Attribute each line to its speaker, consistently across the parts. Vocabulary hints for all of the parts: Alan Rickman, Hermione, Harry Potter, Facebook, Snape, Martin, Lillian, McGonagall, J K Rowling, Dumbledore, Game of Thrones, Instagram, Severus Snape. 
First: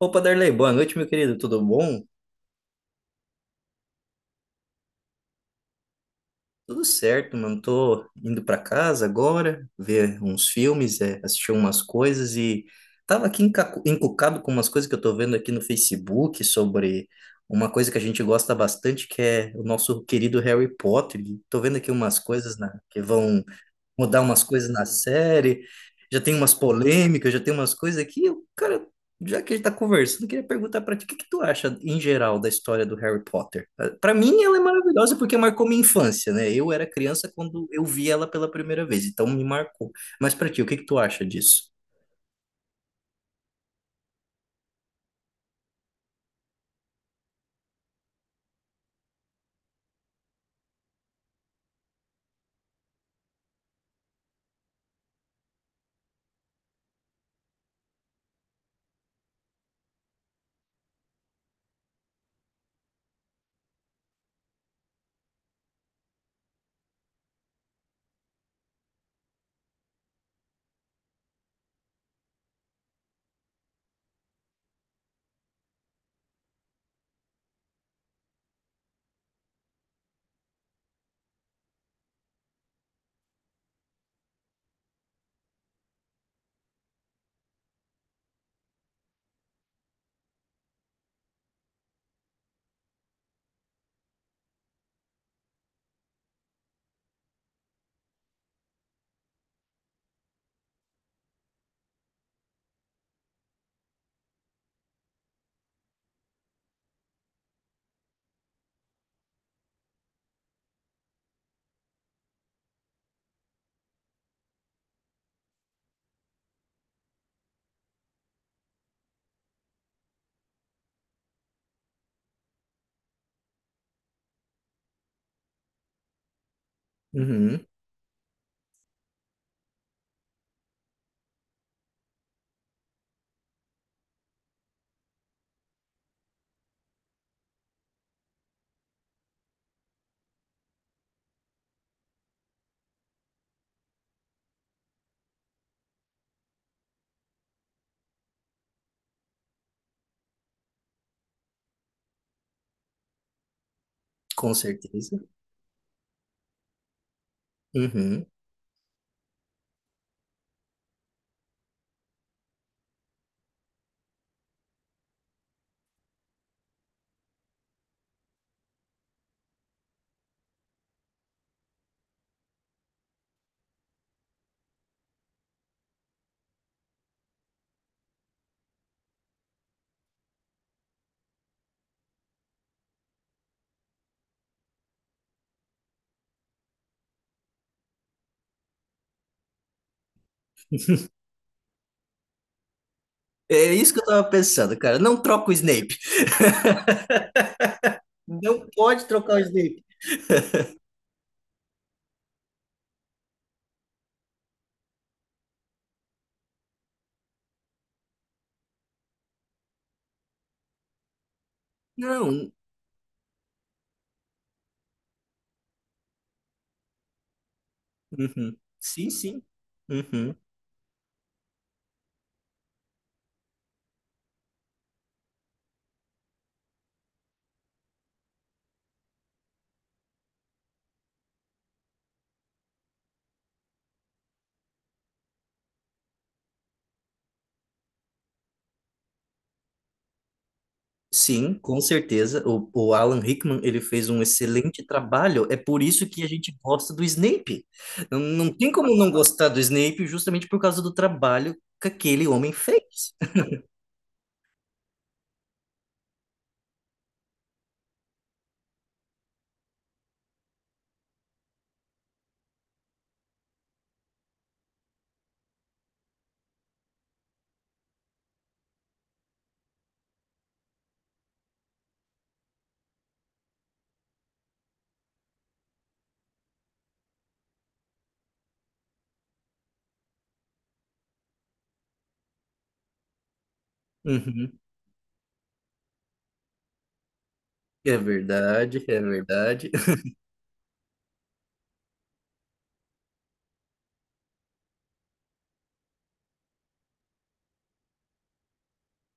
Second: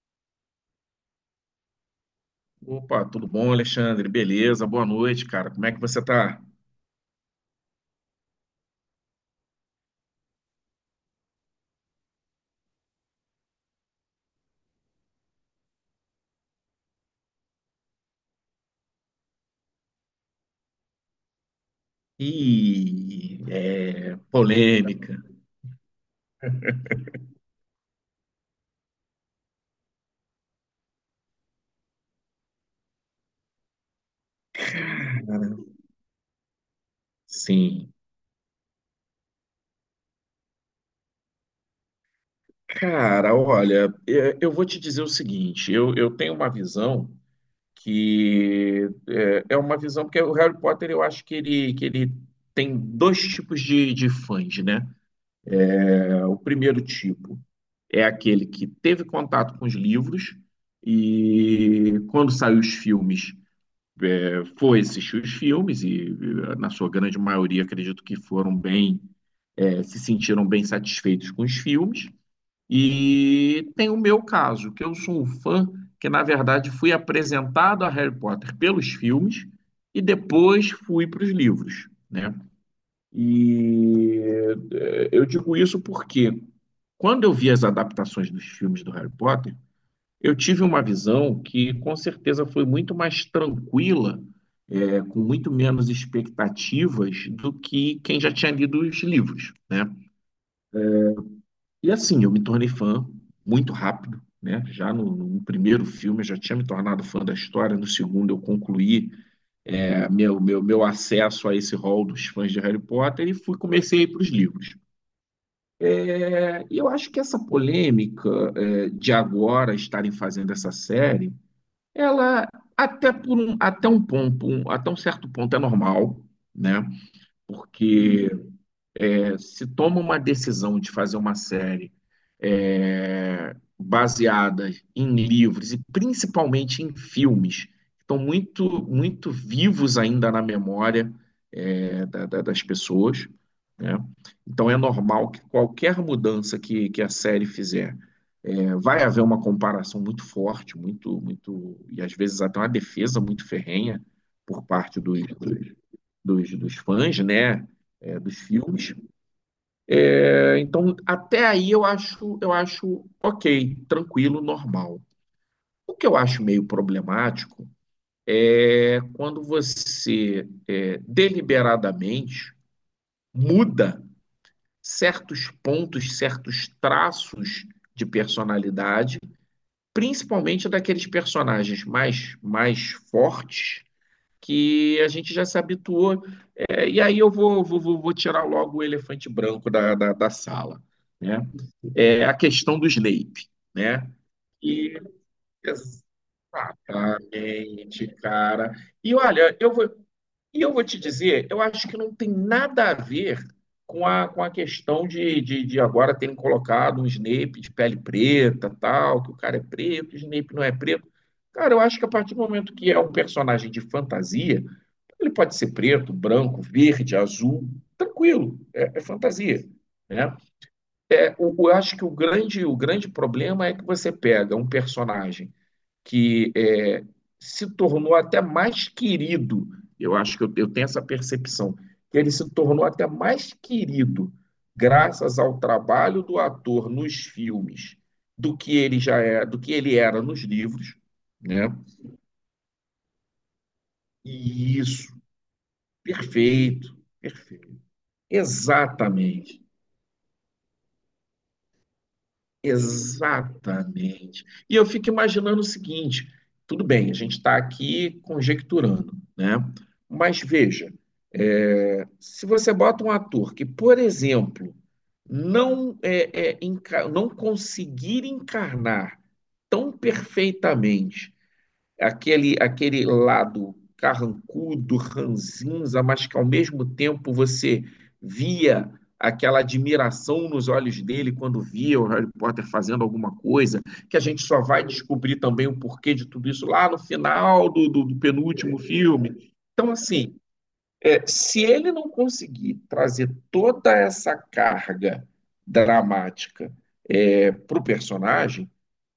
Speaker 1: Opa, Darley, boa noite, meu querido. Tudo bom?
Speaker 2: Opa, tudo bom, Alexandre? Beleza, boa noite, cara. Como é que você tá?
Speaker 1: Tudo certo, mano. Tô indo pra casa agora, ver uns filmes, assistir umas coisas e tava aqui encucado com umas coisas que eu tô vendo aqui no Facebook sobre uma coisa que a gente gosta bastante, que é o nosso querido Harry Potter. E tô vendo aqui umas coisas, né, que
Speaker 2: Ih,
Speaker 1: vão
Speaker 2: é
Speaker 1: mudar umas coisas na
Speaker 2: polêmica.
Speaker 1: série, já tem umas polêmicas, já tem umas coisas aqui o cara, já que a gente tá conversando, eu queria perguntar pra ti, o que que tu acha em geral da história do Harry Potter? Ah, pra mim ela é maravilhosa porque marcou minha infância, né? Eu era criança quando eu
Speaker 2: Sim.
Speaker 1: vi ela pela primeira vez, então me marcou. Mas pra ti, o que que tu acha disso?
Speaker 2: Cara, olha, eu vou te dizer o seguinte: eu tenho uma visão que é uma visão, porque o Harry Potter eu acho que ele tem dois tipos de fãs, né? O primeiro tipo é aquele que teve contato com os livros e quando saiu os filmes foi assistir os filmes e, na sua grande maioria, acredito que foram bem, se sentiram bem satisfeitos com os filmes. E tem o meu caso, que eu sou um fã que, na verdade, fui apresentado a Harry Potter pelos filmes e depois fui para os livros, né? E eu digo isso porque quando eu vi as adaptações dos filmes do Harry Potter, eu tive uma visão que com certeza foi muito mais tranquila, com muito menos expectativas do que quem já tinha lido os livros, né? E assim, eu me tornei fã muito rápido, né? Já no primeiro filme eu já tinha me tornado fã da história, no segundo eu concluí meu acesso a esse hall dos fãs de Harry Potter e fui comecei a ir para os livros. Eu acho que essa polêmica de agora estarem fazendo essa série. Ela, até por um, até um ponto, um- até um certo ponto é normal, né?
Speaker 1: Uhum,
Speaker 2: Porque se toma uma decisão de fazer uma série baseada em livros e principalmente em filmes, que estão muito, muito vivos ainda na memória das pessoas. Né? Então é normal que qualquer mudança que a série fizer vai haver uma comparação muito forte, muito, muito, e às vezes até uma defesa muito ferrenha
Speaker 1: com
Speaker 2: por parte
Speaker 1: certeza.
Speaker 2: dos fãs, né,
Speaker 1: Uhum.
Speaker 2: dos filmes. Então, até aí eu acho ok, tranquilo, normal. O que eu acho meio problemático é quando você deliberadamente muda certos pontos, certos traços de personalidade, principalmente daqueles personagens mais, mais fortes que a gente já se habituou. E aí eu vou tirar logo o elefante branco da sala. Né? É a questão do Snape.
Speaker 1: É isso que eu
Speaker 2: Né?
Speaker 1: tava pensando,
Speaker 2: E
Speaker 1: cara. Não troca o Snape.
Speaker 2: exatamente,
Speaker 1: Não
Speaker 2: cara.
Speaker 1: pode
Speaker 2: E
Speaker 1: trocar o
Speaker 2: olha,
Speaker 1: Snape.
Speaker 2: eu vou te dizer, eu acho que não tem nada a ver com a, questão de, de agora terem colocado um Snape de pele preta, tal, que o cara é preto, o Snape não é preto. Cara, eu acho que a partir do
Speaker 1: Não.
Speaker 2: momento que é um personagem de fantasia, ele pode ser preto, branco, verde, azul,
Speaker 1: Uhum.
Speaker 2: tranquilo, é
Speaker 1: Sim, sim.
Speaker 2: fantasia,
Speaker 1: Uhum.
Speaker 2: né? Eu acho que o grande problema é que você pega um personagem que é, se tornou até mais querido. Eu acho que eu tenho essa percepção, que ele se tornou até mais querido graças ao trabalho do ator nos filmes do que ele já é, do que ele era nos livros,
Speaker 1: Sim,
Speaker 2: né?
Speaker 1: com certeza. O Alan Rickman, ele fez um
Speaker 2: E
Speaker 1: excelente
Speaker 2: isso,
Speaker 1: trabalho. É por isso que a gente gosta
Speaker 2: perfeito,
Speaker 1: do Snape.
Speaker 2: perfeito.
Speaker 1: Não, não tem como não gostar do
Speaker 2: Exatamente,
Speaker 1: Snape justamente por causa do trabalho que aquele homem fez.
Speaker 2: exatamente. E eu fico imaginando o seguinte: tudo bem, a gente está aqui conjecturando, né? Mas veja, se você bota um ator que, por exemplo, não, não conseguir encarnar tão perfeitamente aquele lado carrancudo, ranzinza, mas que ao mesmo tempo você via aquela admiração nos olhos dele quando via o Harry Potter fazendo alguma coisa, que a gente
Speaker 1: Uhum.
Speaker 2: só vai descobrir também o porquê de tudo isso lá no final do,
Speaker 1: É
Speaker 2: do penúltimo
Speaker 1: verdade, é
Speaker 2: filme.
Speaker 1: verdade.
Speaker 2: Então, assim, se ele não conseguir trazer toda essa carga dramática para o personagem,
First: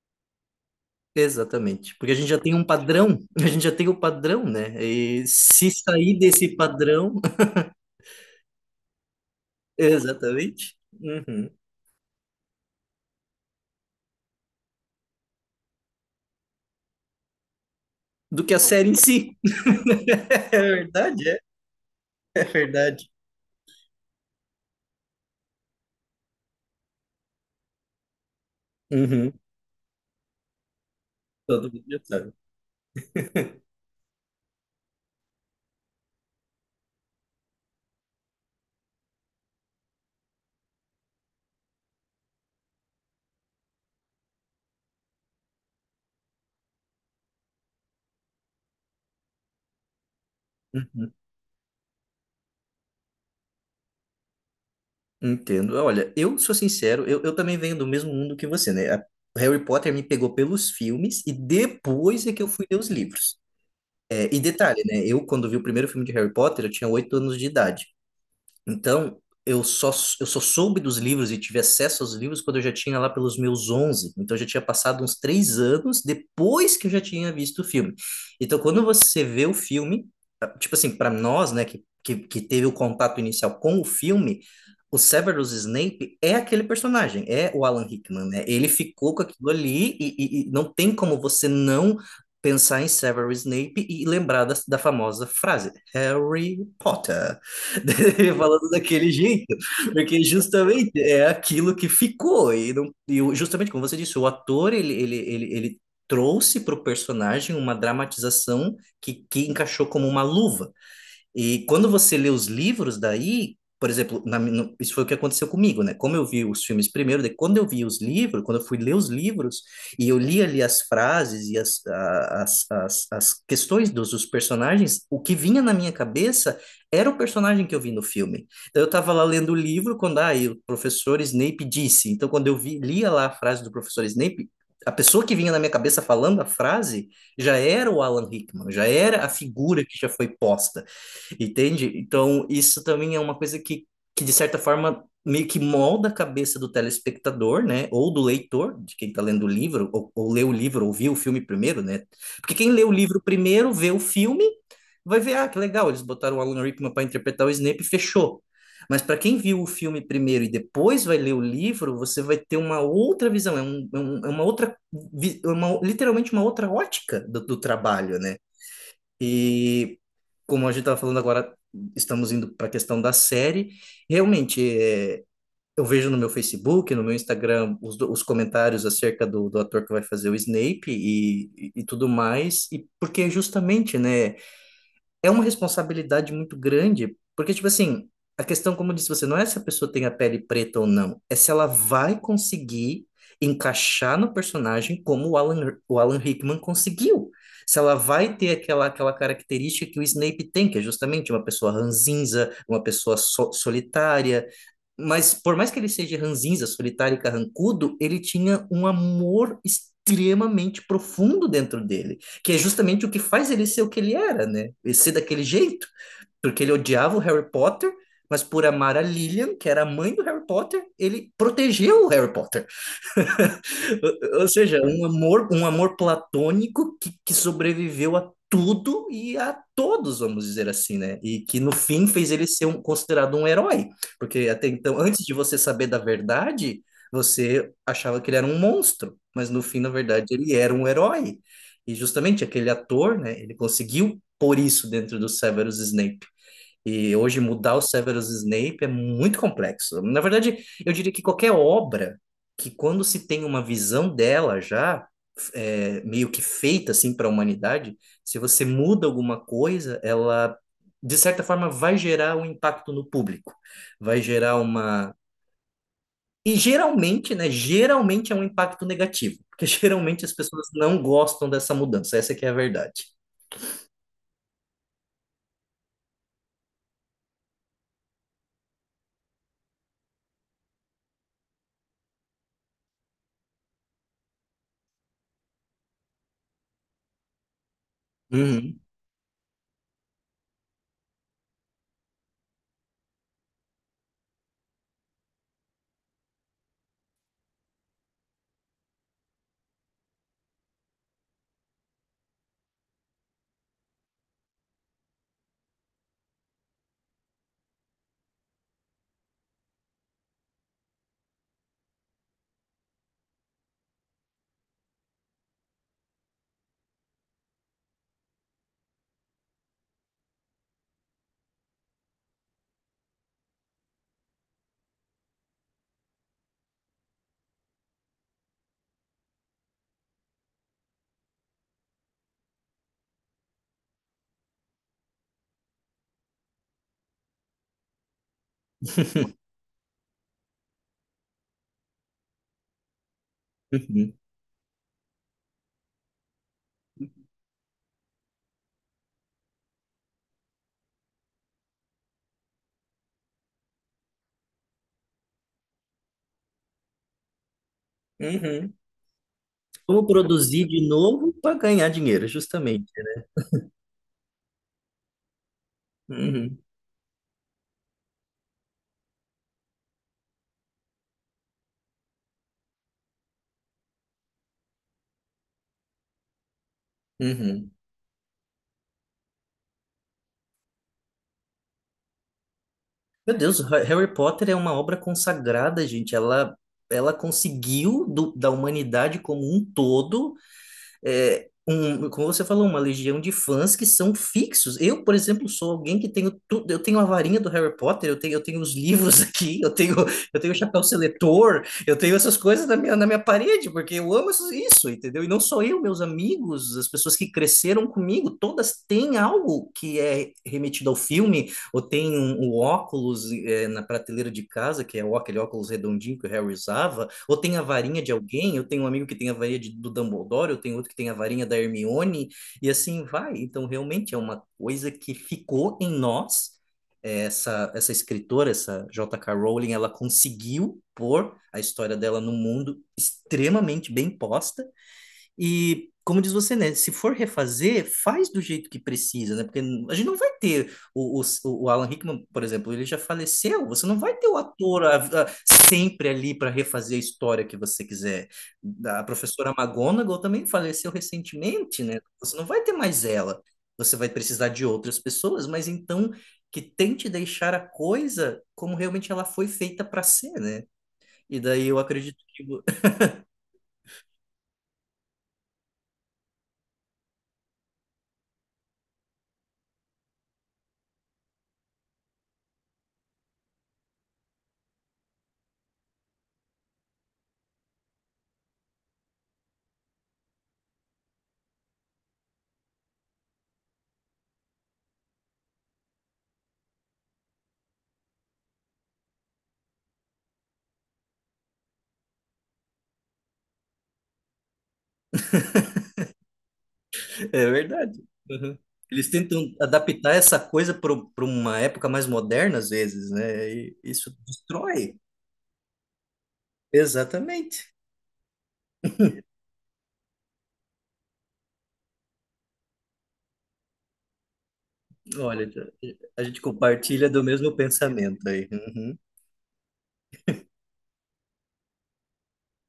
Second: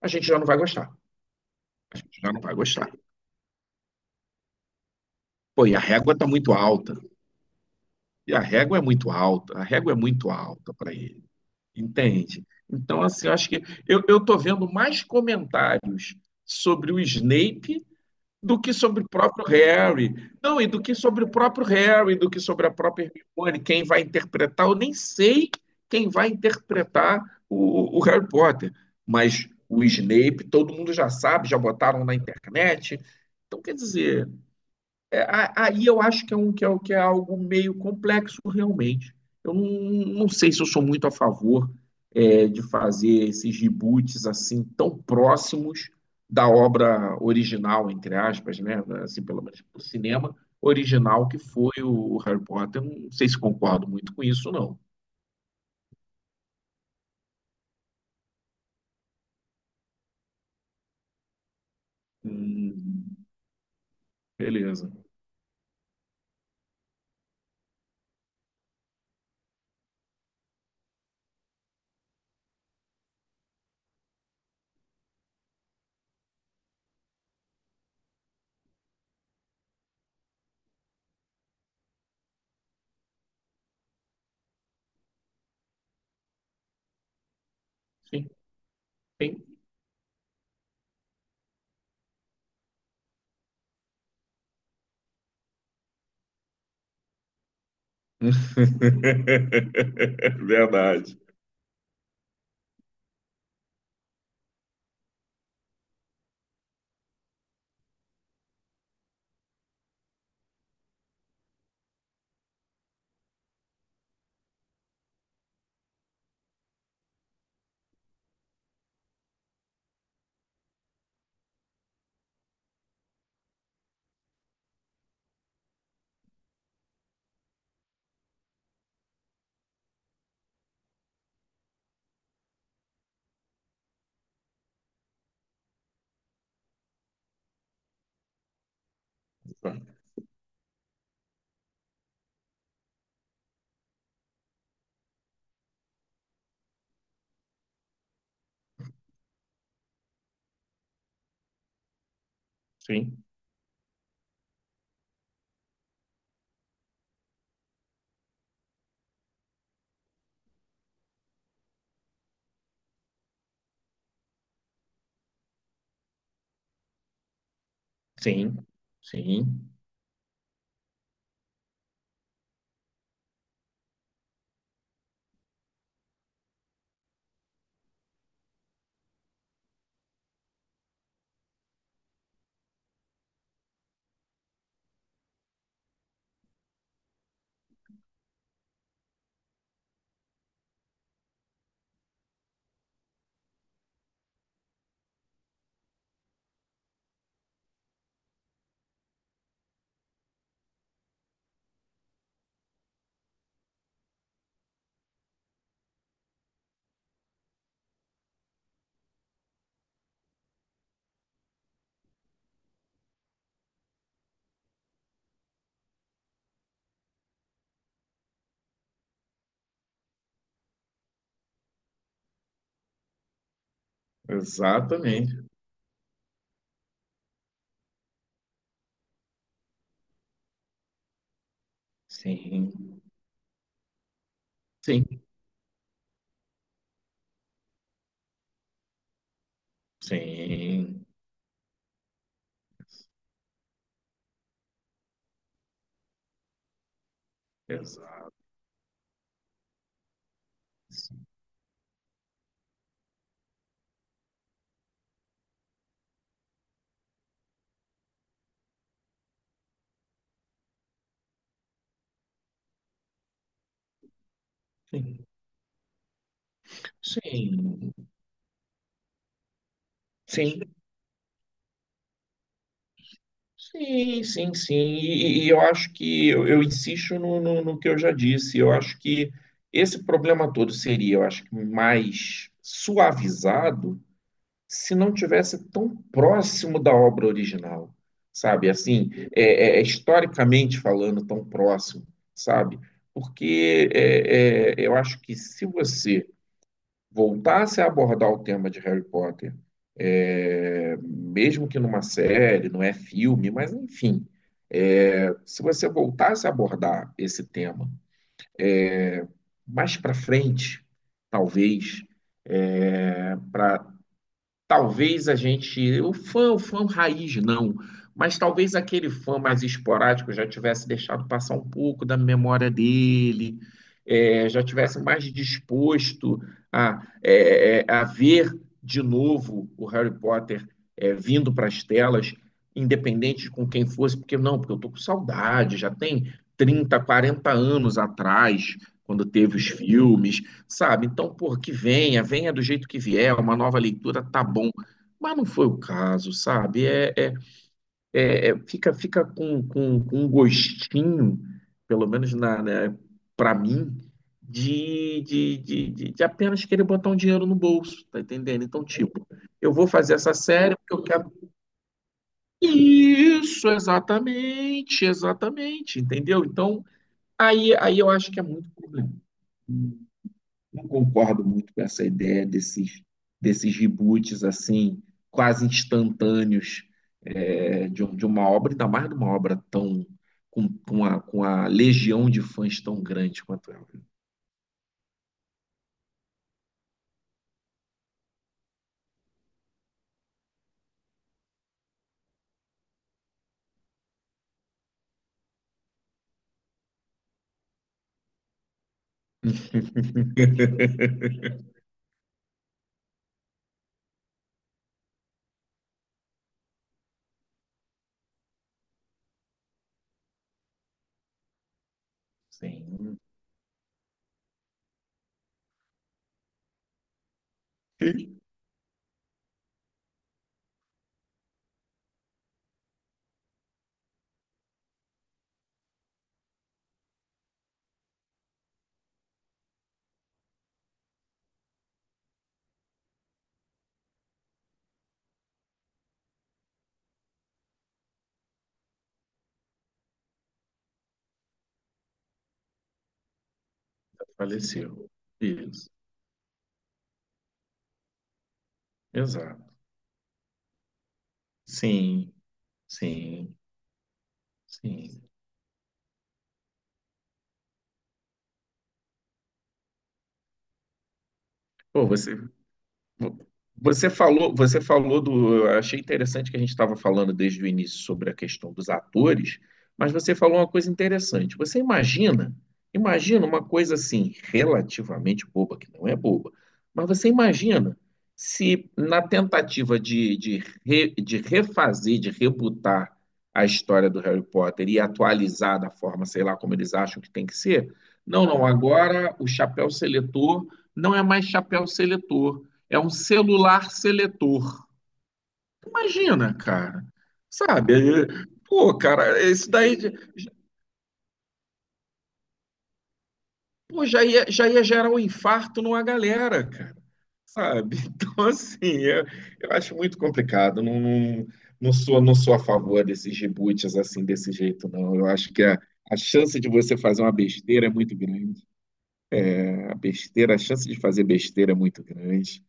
Speaker 2: a gente já não vai gostar.
Speaker 1: Exatamente. Porque a gente
Speaker 2: Já
Speaker 1: já
Speaker 2: não
Speaker 1: tem
Speaker 2: vai
Speaker 1: um
Speaker 2: gostar.
Speaker 1: padrão, a gente já tem o padrão, né? E
Speaker 2: Pô,
Speaker 1: se
Speaker 2: e a régua
Speaker 1: sair
Speaker 2: está
Speaker 1: desse
Speaker 2: muito alta.
Speaker 1: padrão,
Speaker 2: E a régua é muito alta. A régua é muito alta
Speaker 1: exatamente,
Speaker 2: para ele.
Speaker 1: uhum,
Speaker 2: Entende? Então, assim, eu acho que eu tô vendo mais comentários sobre o Snape
Speaker 1: do que a
Speaker 2: do que
Speaker 1: série em
Speaker 2: sobre o
Speaker 1: si.
Speaker 2: próprio Harry.
Speaker 1: É
Speaker 2: Não, e do que sobre o
Speaker 1: verdade,
Speaker 2: próprio Harry, do que
Speaker 1: é
Speaker 2: sobre a
Speaker 1: verdade.
Speaker 2: própria Hermione, quem vai interpretar. Eu nem sei quem vai interpretar o Harry Potter.
Speaker 1: Uhum.
Speaker 2: Mas o Snape, todo mundo já sabe, já
Speaker 1: Todo mundo já
Speaker 2: botaram na
Speaker 1: sabe.
Speaker 2: internet. Então, quer dizer, é, aí eu acho que que é algo meio complexo realmente. Eu não sei se eu sou muito a favor de fazer esses reboots assim tão próximos da obra original, entre aspas, né? Assim, pelo menos do cinema
Speaker 1: Uhum.
Speaker 2: original que foi o Harry Potter. Eu não sei se concordo muito com isso, não.
Speaker 1: Entendo. Olha, eu sou sincero, eu também venho do mesmo mundo que você, né? Harry Potter me pegou pelos filmes e depois é que eu fui ler os
Speaker 2: Hum,
Speaker 1: livros. É, e detalhe,
Speaker 2: beleza.
Speaker 1: né? Eu, quando vi o primeiro filme de Harry Potter, eu tinha 8 anos de idade. Então, eu só, eu só soube dos livros e tive acesso aos livros quando eu já tinha lá pelos meus 11. Então, eu já tinha passado uns 3 anos depois que eu já tinha visto o filme. Então, quando você vê o filme, ah, tipo assim, para nós, né, que teve o contato inicial com o filme, o Severus Snape é aquele personagem, é o Alan Rickman,
Speaker 2: Sim,
Speaker 1: né? Ele ficou com aquilo
Speaker 2: sim.
Speaker 1: ali e não tem como você não pensar em Severus Snape e lembrar da famosa frase, Harry Potter. Falando daquele jeito, porque justamente
Speaker 2: Verdade.
Speaker 1: é aquilo que ficou, e, não, justamente como você disse, o ator, ele trouxe para o personagem uma dramatização que encaixou como uma luva. E quando você lê os livros daí, por exemplo, na mi- no- isso foi o que aconteceu comigo, né? Como eu vi os filmes primeiro, daí quando eu vi os livros, quando eu fui ler os livros, e eu li ali as frases e as, a- as, as, as questões dos personagens, o que vinha na minha cabeça era o personagem que eu vi no filme. Então eu estava lá lendo o livro quando ah, e o professor Snape disse. Então quando eu vi, lia lá a frase do professor Snape, a pessoa que vinha na minha cabeça falando a frase já era o Alan Rickman, já era a figura que já foi posta. Entende? Então, isso também é uma coisa de certa forma, meio que molda a cabeça do telespectador, né? Ou do leitor, de quem está lendo o livro, ou lê o livro, ou viu o filme primeiro, né? Porque quem lê o livro
Speaker 2: Sim,
Speaker 1: primeiro, vê o filme, vai ver, ah, que legal, eles botaram o Alan Rickman para interpretar o Snape e fechou. Mas para quem viu o filme primeiro e depois vai ler o livro, você vai ter uma outra visão, é uma outra, é uma, literalmente uma outra ótica do trabalho, né?
Speaker 2: sim, sim.
Speaker 1: E como a gente estava falando agora, estamos indo para a questão da série. Realmente, eu vejo no meu Facebook, no meu Instagram, os comentários acerca do ator que vai fazer o Snape e tudo mais. E porque é justamente, né? É uma responsabilidade muito grande, porque, tipo assim, a questão, como eu disse você, não é se a pessoa tem a pele preta ou não, é se ela vai conseguir encaixar no personagem como o Alan Rickman conseguiu. Se ela vai ter aquela, aquela característica que o Snape tem, que é justamente uma pessoa ranzinza, uma pessoa solitária. Mas, por mais que ele seja ranzinza, solitário e carrancudo, ele tinha um amor extremamente profundo dentro dele que é justamente o que faz ele ser o que ele era, né? E ser daquele jeito, porque ele odiava o Harry Potter, mas por amar a Lillian, que era a mãe do Harry Potter, ele protegeu o Harry Potter. Ou seja,
Speaker 2: Exatamente.
Speaker 1: um amor platônico que sobreviveu a tudo e a todos, vamos dizer assim, né? E que no fim fez ele ser
Speaker 2: Sim,
Speaker 1: considerado um herói, porque até então,
Speaker 2: sim,
Speaker 1: antes de você saber da verdade, você achava que ele era um monstro, mas no fim, na verdade, ele era um
Speaker 2: sim,
Speaker 1: herói. E justamente aquele ator, né? Ele conseguiu pôr isso dentro do Severus Snape. E hoje mudar o Severus
Speaker 2: exato,
Speaker 1: Snape é muito complexo. Na verdade, eu diria que qualquer obra que quando se tem uma visão dela já meio que feita assim para a humanidade, se você muda alguma coisa, ela de certa forma vai gerar um impacto no público, vai gerar uma...
Speaker 2: sim,
Speaker 1: E geralmente, né,
Speaker 2: sim,
Speaker 1: geralmente é um impacto negativo, porque geralmente as
Speaker 2: sim,
Speaker 1: pessoas não gostam dessa mudança, essa que é a verdade.
Speaker 2: sim, sim, sim. E eu acho que eu insisto no, no que eu já disse. Eu acho que esse problema todo seria, eu acho que mais suavizado se não tivesse tão próximo da obra original, sabe?
Speaker 1: Uhum.
Speaker 2: Assim, historicamente falando, tão próximo, sabe? Porque eu acho que se você voltasse a abordar o tema de Harry Potter, mesmo que numa série, não é filme, mas enfim, se você voltasse a abordar esse tema mais para frente, talvez, Talvez a gente, o fã raiz não, mas talvez aquele fã mais esporádico já tivesse deixado passar um pouco da memória dele, já tivesse mais disposto a ver de novo o Harry Potter vindo para as telas, independente de com quem fosse, porque não, porque eu tô com saudade, já tem 30, 40 anos atrás, quando teve os filmes, sabe? Então, por que venha, venha do jeito que vier, uma nova
Speaker 1: Uhum.
Speaker 2: leitura tá bom. Mas não foi o caso, sabe? Fica com, com um gostinho, pelo menos para mim, de, de apenas querer botar um dinheiro no bolso, tá entendendo?
Speaker 1: Uhum.
Speaker 2: Então, tipo, eu vou
Speaker 1: Como
Speaker 2: fazer essa
Speaker 1: produzir
Speaker 2: série
Speaker 1: de
Speaker 2: porque eu quero.
Speaker 1: novo para ganhar dinheiro, justamente.
Speaker 2: Isso, exatamente, exatamente, entendeu?
Speaker 1: Uhum,
Speaker 2: Então, aí eu acho que é muito problema. Não concordo muito com essa ideia desses, desses reboots assim, quase instantâneos
Speaker 1: uhum.
Speaker 2: de uma obra, ainda mais de uma obra tão com, com a legião de fãs tão
Speaker 1: Meu
Speaker 2: grande
Speaker 1: Deus,
Speaker 2: quanto ela.
Speaker 1: Harry Potter é uma obra consagrada, gente. Ela conseguiu da humanidade como um todo como você falou, uma legião de fãs que são fixos. Eu, por exemplo, sou alguém que tenho tudo, eu tenho a varinha do Harry Potter, eu tenho os livros aqui, eu tenho o chapéu seletor, eu tenho essas coisas na minha parede, porque eu amo isso, isso, entendeu? E não só eu, meus amigos, as pessoas que cresceram comigo, todas têm algo que é remetido ao filme, ou tem um, um
Speaker 2: Sim,
Speaker 1: óculos é, na prateleira de casa, que é aquele óculos redondinho que o Harry usava, ou tem a varinha de alguém, eu tenho um amigo que tem a varinha do Dumbledore, eu tenho outro que tem a varinha da Hermione, e assim vai. Então, realmente é uma coisa que ficou em nós. É, essa escritora, essa JK Rowling, ela conseguiu pôr a história dela no mundo extremamente bem posta e, como diz você, né? Se for refazer, faz do jeito que precisa, né? Porque a gente não vai ter o Alan Rickman, por exemplo, ele já faleceu. Você não vai ter o ator
Speaker 2: faleceu.
Speaker 1: a-
Speaker 2: Isso,
Speaker 1: sempre ali para refazer a história que você quiser. A professora
Speaker 2: exato.
Speaker 1: McGonagall também faleceu recentemente, né?
Speaker 2: Sim,
Speaker 1: Você não vai ter mais ela.
Speaker 2: sim,
Speaker 1: Você vai precisar de outras
Speaker 2: sim.
Speaker 1: pessoas, mas então que tente deixar a coisa como realmente ela foi feita para ser, né? E daí eu
Speaker 2: Pô,
Speaker 1: acredito
Speaker 2: você,
Speaker 1: que
Speaker 2: Vo- Você falou, você falou do. Eu achei interessante que a gente estava falando desde o início sobre a questão dos atores, mas você falou uma coisa interessante. Você imagina, imagina uma coisa assim, relativamente boba, que não é boba, mas você imagina se na tentativa de, de refazer, de rebutar a história do Harry Potter e atualizar da forma, sei lá, como eles acham que tem que ser, não, não, agora o chapéu seletor não é mais chapéu seletor. É um celular seletor. Imagina, cara.
Speaker 1: é verdade.
Speaker 2: Sabe?
Speaker 1: Uhum.
Speaker 2: Pô,
Speaker 1: Eles tentam
Speaker 2: cara, isso daí,
Speaker 1: adaptar essa coisa para uma época mais moderna, às vezes, né? E
Speaker 2: pô,
Speaker 1: isso
Speaker 2: já ia
Speaker 1: destrói.
Speaker 2: gerar um infarto numa galera, cara.
Speaker 1: Exatamente.
Speaker 2: Sabe? Então, assim, eu acho muito complicado. Não, não, não sou, não sou a favor desses reboots assim, desse jeito, não. Eu
Speaker 1: Olha,
Speaker 2: acho que a
Speaker 1: a gente
Speaker 2: chance de você
Speaker 1: compartilha do
Speaker 2: fazer uma
Speaker 1: mesmo
Speaker 2: besteira é muito
Speaker 1: pensamento aí.
Speaker 2: grande.
Speaker 1: Uhum.
Speaker 2: A besteira, a chance de fazer besteira é muito grande.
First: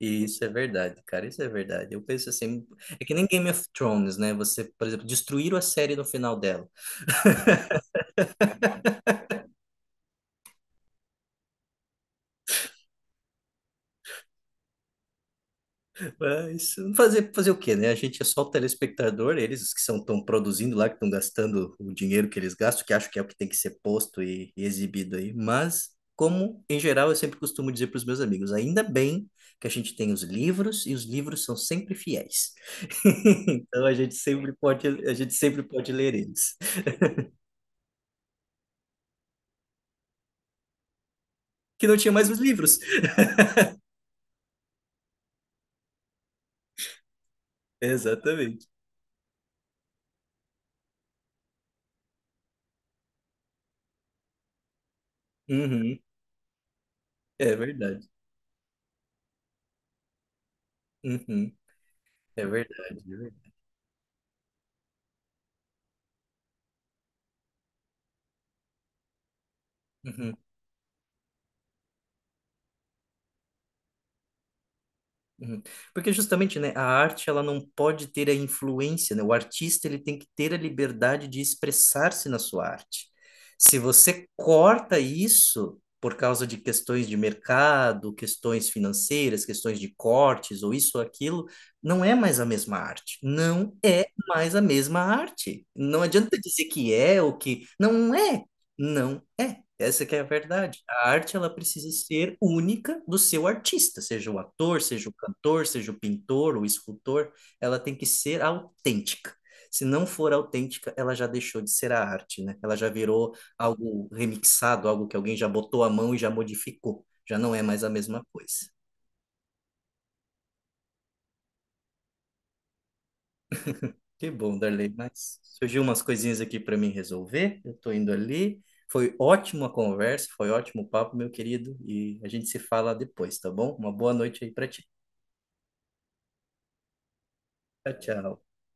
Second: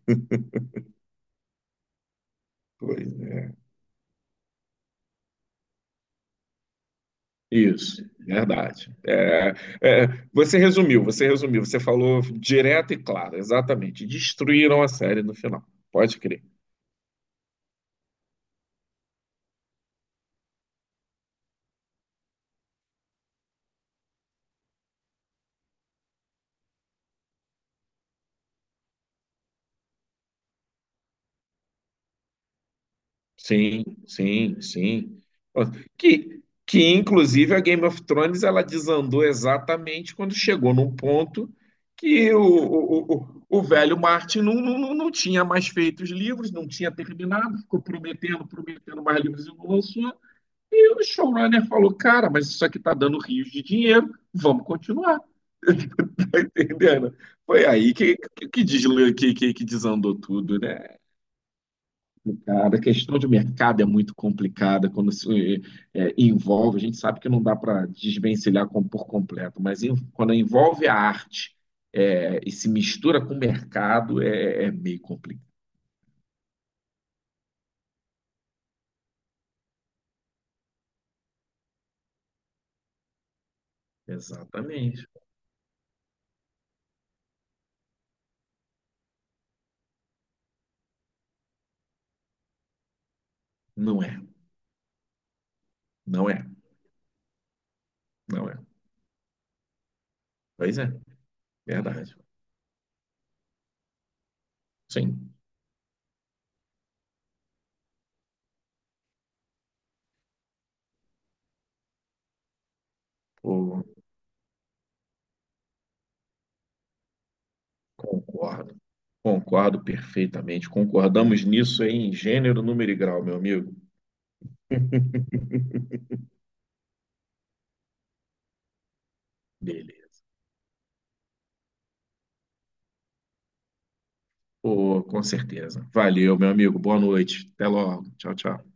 Speaker 1: E isso é verdade, cara, isso é verdade. Eu penso assim, é
Speaker 2: Pois
Speaker 1: que nem
Speaker 2: é.
Speaker 1: Game of Thrones, né? Você, por exemplo, destruíram a série no final dela.
Speaker 2: Isso, verdade. É, você resumiu, você falou direto e claro, exatamente. Destruíram a série no final, pode crer.
Speaker 1: É, isso, fazer o quê, né? A gente é só o telespectador, eles os que são estão produzindo lá, que estão gastando o dinheiro que eles gastam, que acho que é o que tem que ser posto e exibido aí. Mas, como em geral eu sempre costumo dizer para os meus amigos, ainda bem que a gente tem os livros e os livros são sempre fiéis.
Speaker 2: Sim,
Speaker 1: Então a gente sempre
Speaker 2: sim,
Speaker 1: pode, a
Speaker 2: sim.
Speaker 1: gente sempre pode ler
Speaker 2: Que,
Speaker 1: eles.
Speaker 2: que inclusive a Game of Thrones ela desandou exatamente quando chegou num ponto
Speaker 1: Que não tinha mais
Speaker 2: que
Speaker 1: os livros.
Speaker 2: o velho Martin não, não, não tinha mais feito os livros, não tinha terminado, ficou prometendo,
Speaker 1: Exatamente.
Speaker 2: prometendo mais livros e não lançou. E o showrunner falou, cara, mas isso aqui tá dando rios de dinheiro, vamos continuar.
Speaker 1: Uhum,
Speaker 2: Tá entendendo?
Speaker 1: é
Speaker 2: Foi aí
Speaker 1: verdade.
Speaker 2: que, que desandou tudo, né?
Speaker 1: Uhum, é
Speaker 2: Cara, a
Speaker 1: verdade. É
Speaker 2: questão de
Speaker 1: verdade.
Speaker 2: mercado é muito complicada quando se envolve. A gente sabe que não dá para desvencilhar por completo, mas quando
Speaker 1: Uhum.
Speaker 2: envolve a arte, e se mistura com o mercado, é meio complicado.
Speaker 1: Uhum. Porque justamente, né, a arte ela não pode ter a influência, né? O artista ele tem que ter a liberdade de expressar-se na sua arte. Se você corta
Speaker 2: Exatamente.
Speaker 1: isso por causa de questões de mercado, questões financeiras, questões de cortes ou isso ou aquilo, não é mais a mesma arte. Não
Speaker 2: Não
Speaker 1: é
Speaker 2: é,
Speaker 1: mais a mesma arte. Não
Speaker 2: não
Speaker 1: adianta
Speaker 2: é,
Speaker 1: dizer que é ou que não é.
Speaker 2: não é.
Speaker 1: Não é. Essa que é a
Speaker 2: Pois
Speaker 1: verdade.
Speaker 2: é,
Speaker 1: A arte ela precisa
Speaker 2: verdade.
Speaker 1: ser única do seu artista, seja o ator, seja o
Speaker 2: Sim,
Speaker 1: cantor, seja o pintor, o escultor, ela tem que ser autêntica. Se não for autêntica, ela já deixou de ser a arte, né? Ela já virou
Speaker 2: pô,
Speaker 1: algo remixado, algo que alguém já botou a mão e já modificou. Já não é mais a mesma coisa.
Speaker 2: concordo. Concordo perfeitamente. Concordamos nisso em gênero, número e grau, meu amigo.
Speaker 1: Que bom, Darley, mas surgiu umas coisinhas aqui para mim resolver. Eu tô indo ali. Foi ótima a
Speaker 2: Beleza.
Speaker 1: conversa, foi ótimo o papo, meu querido, e a gente se fala depois, tá bom? Uma boa noite aí para ti.
Speaker 2: Pô, com certeza. Valeu, meu amigo. Boa noite. Até
Speaker 1: Tchau,
Speaker 2: logo. Tchau,
Speaker 1: tchau.
Speaker 2: tchau.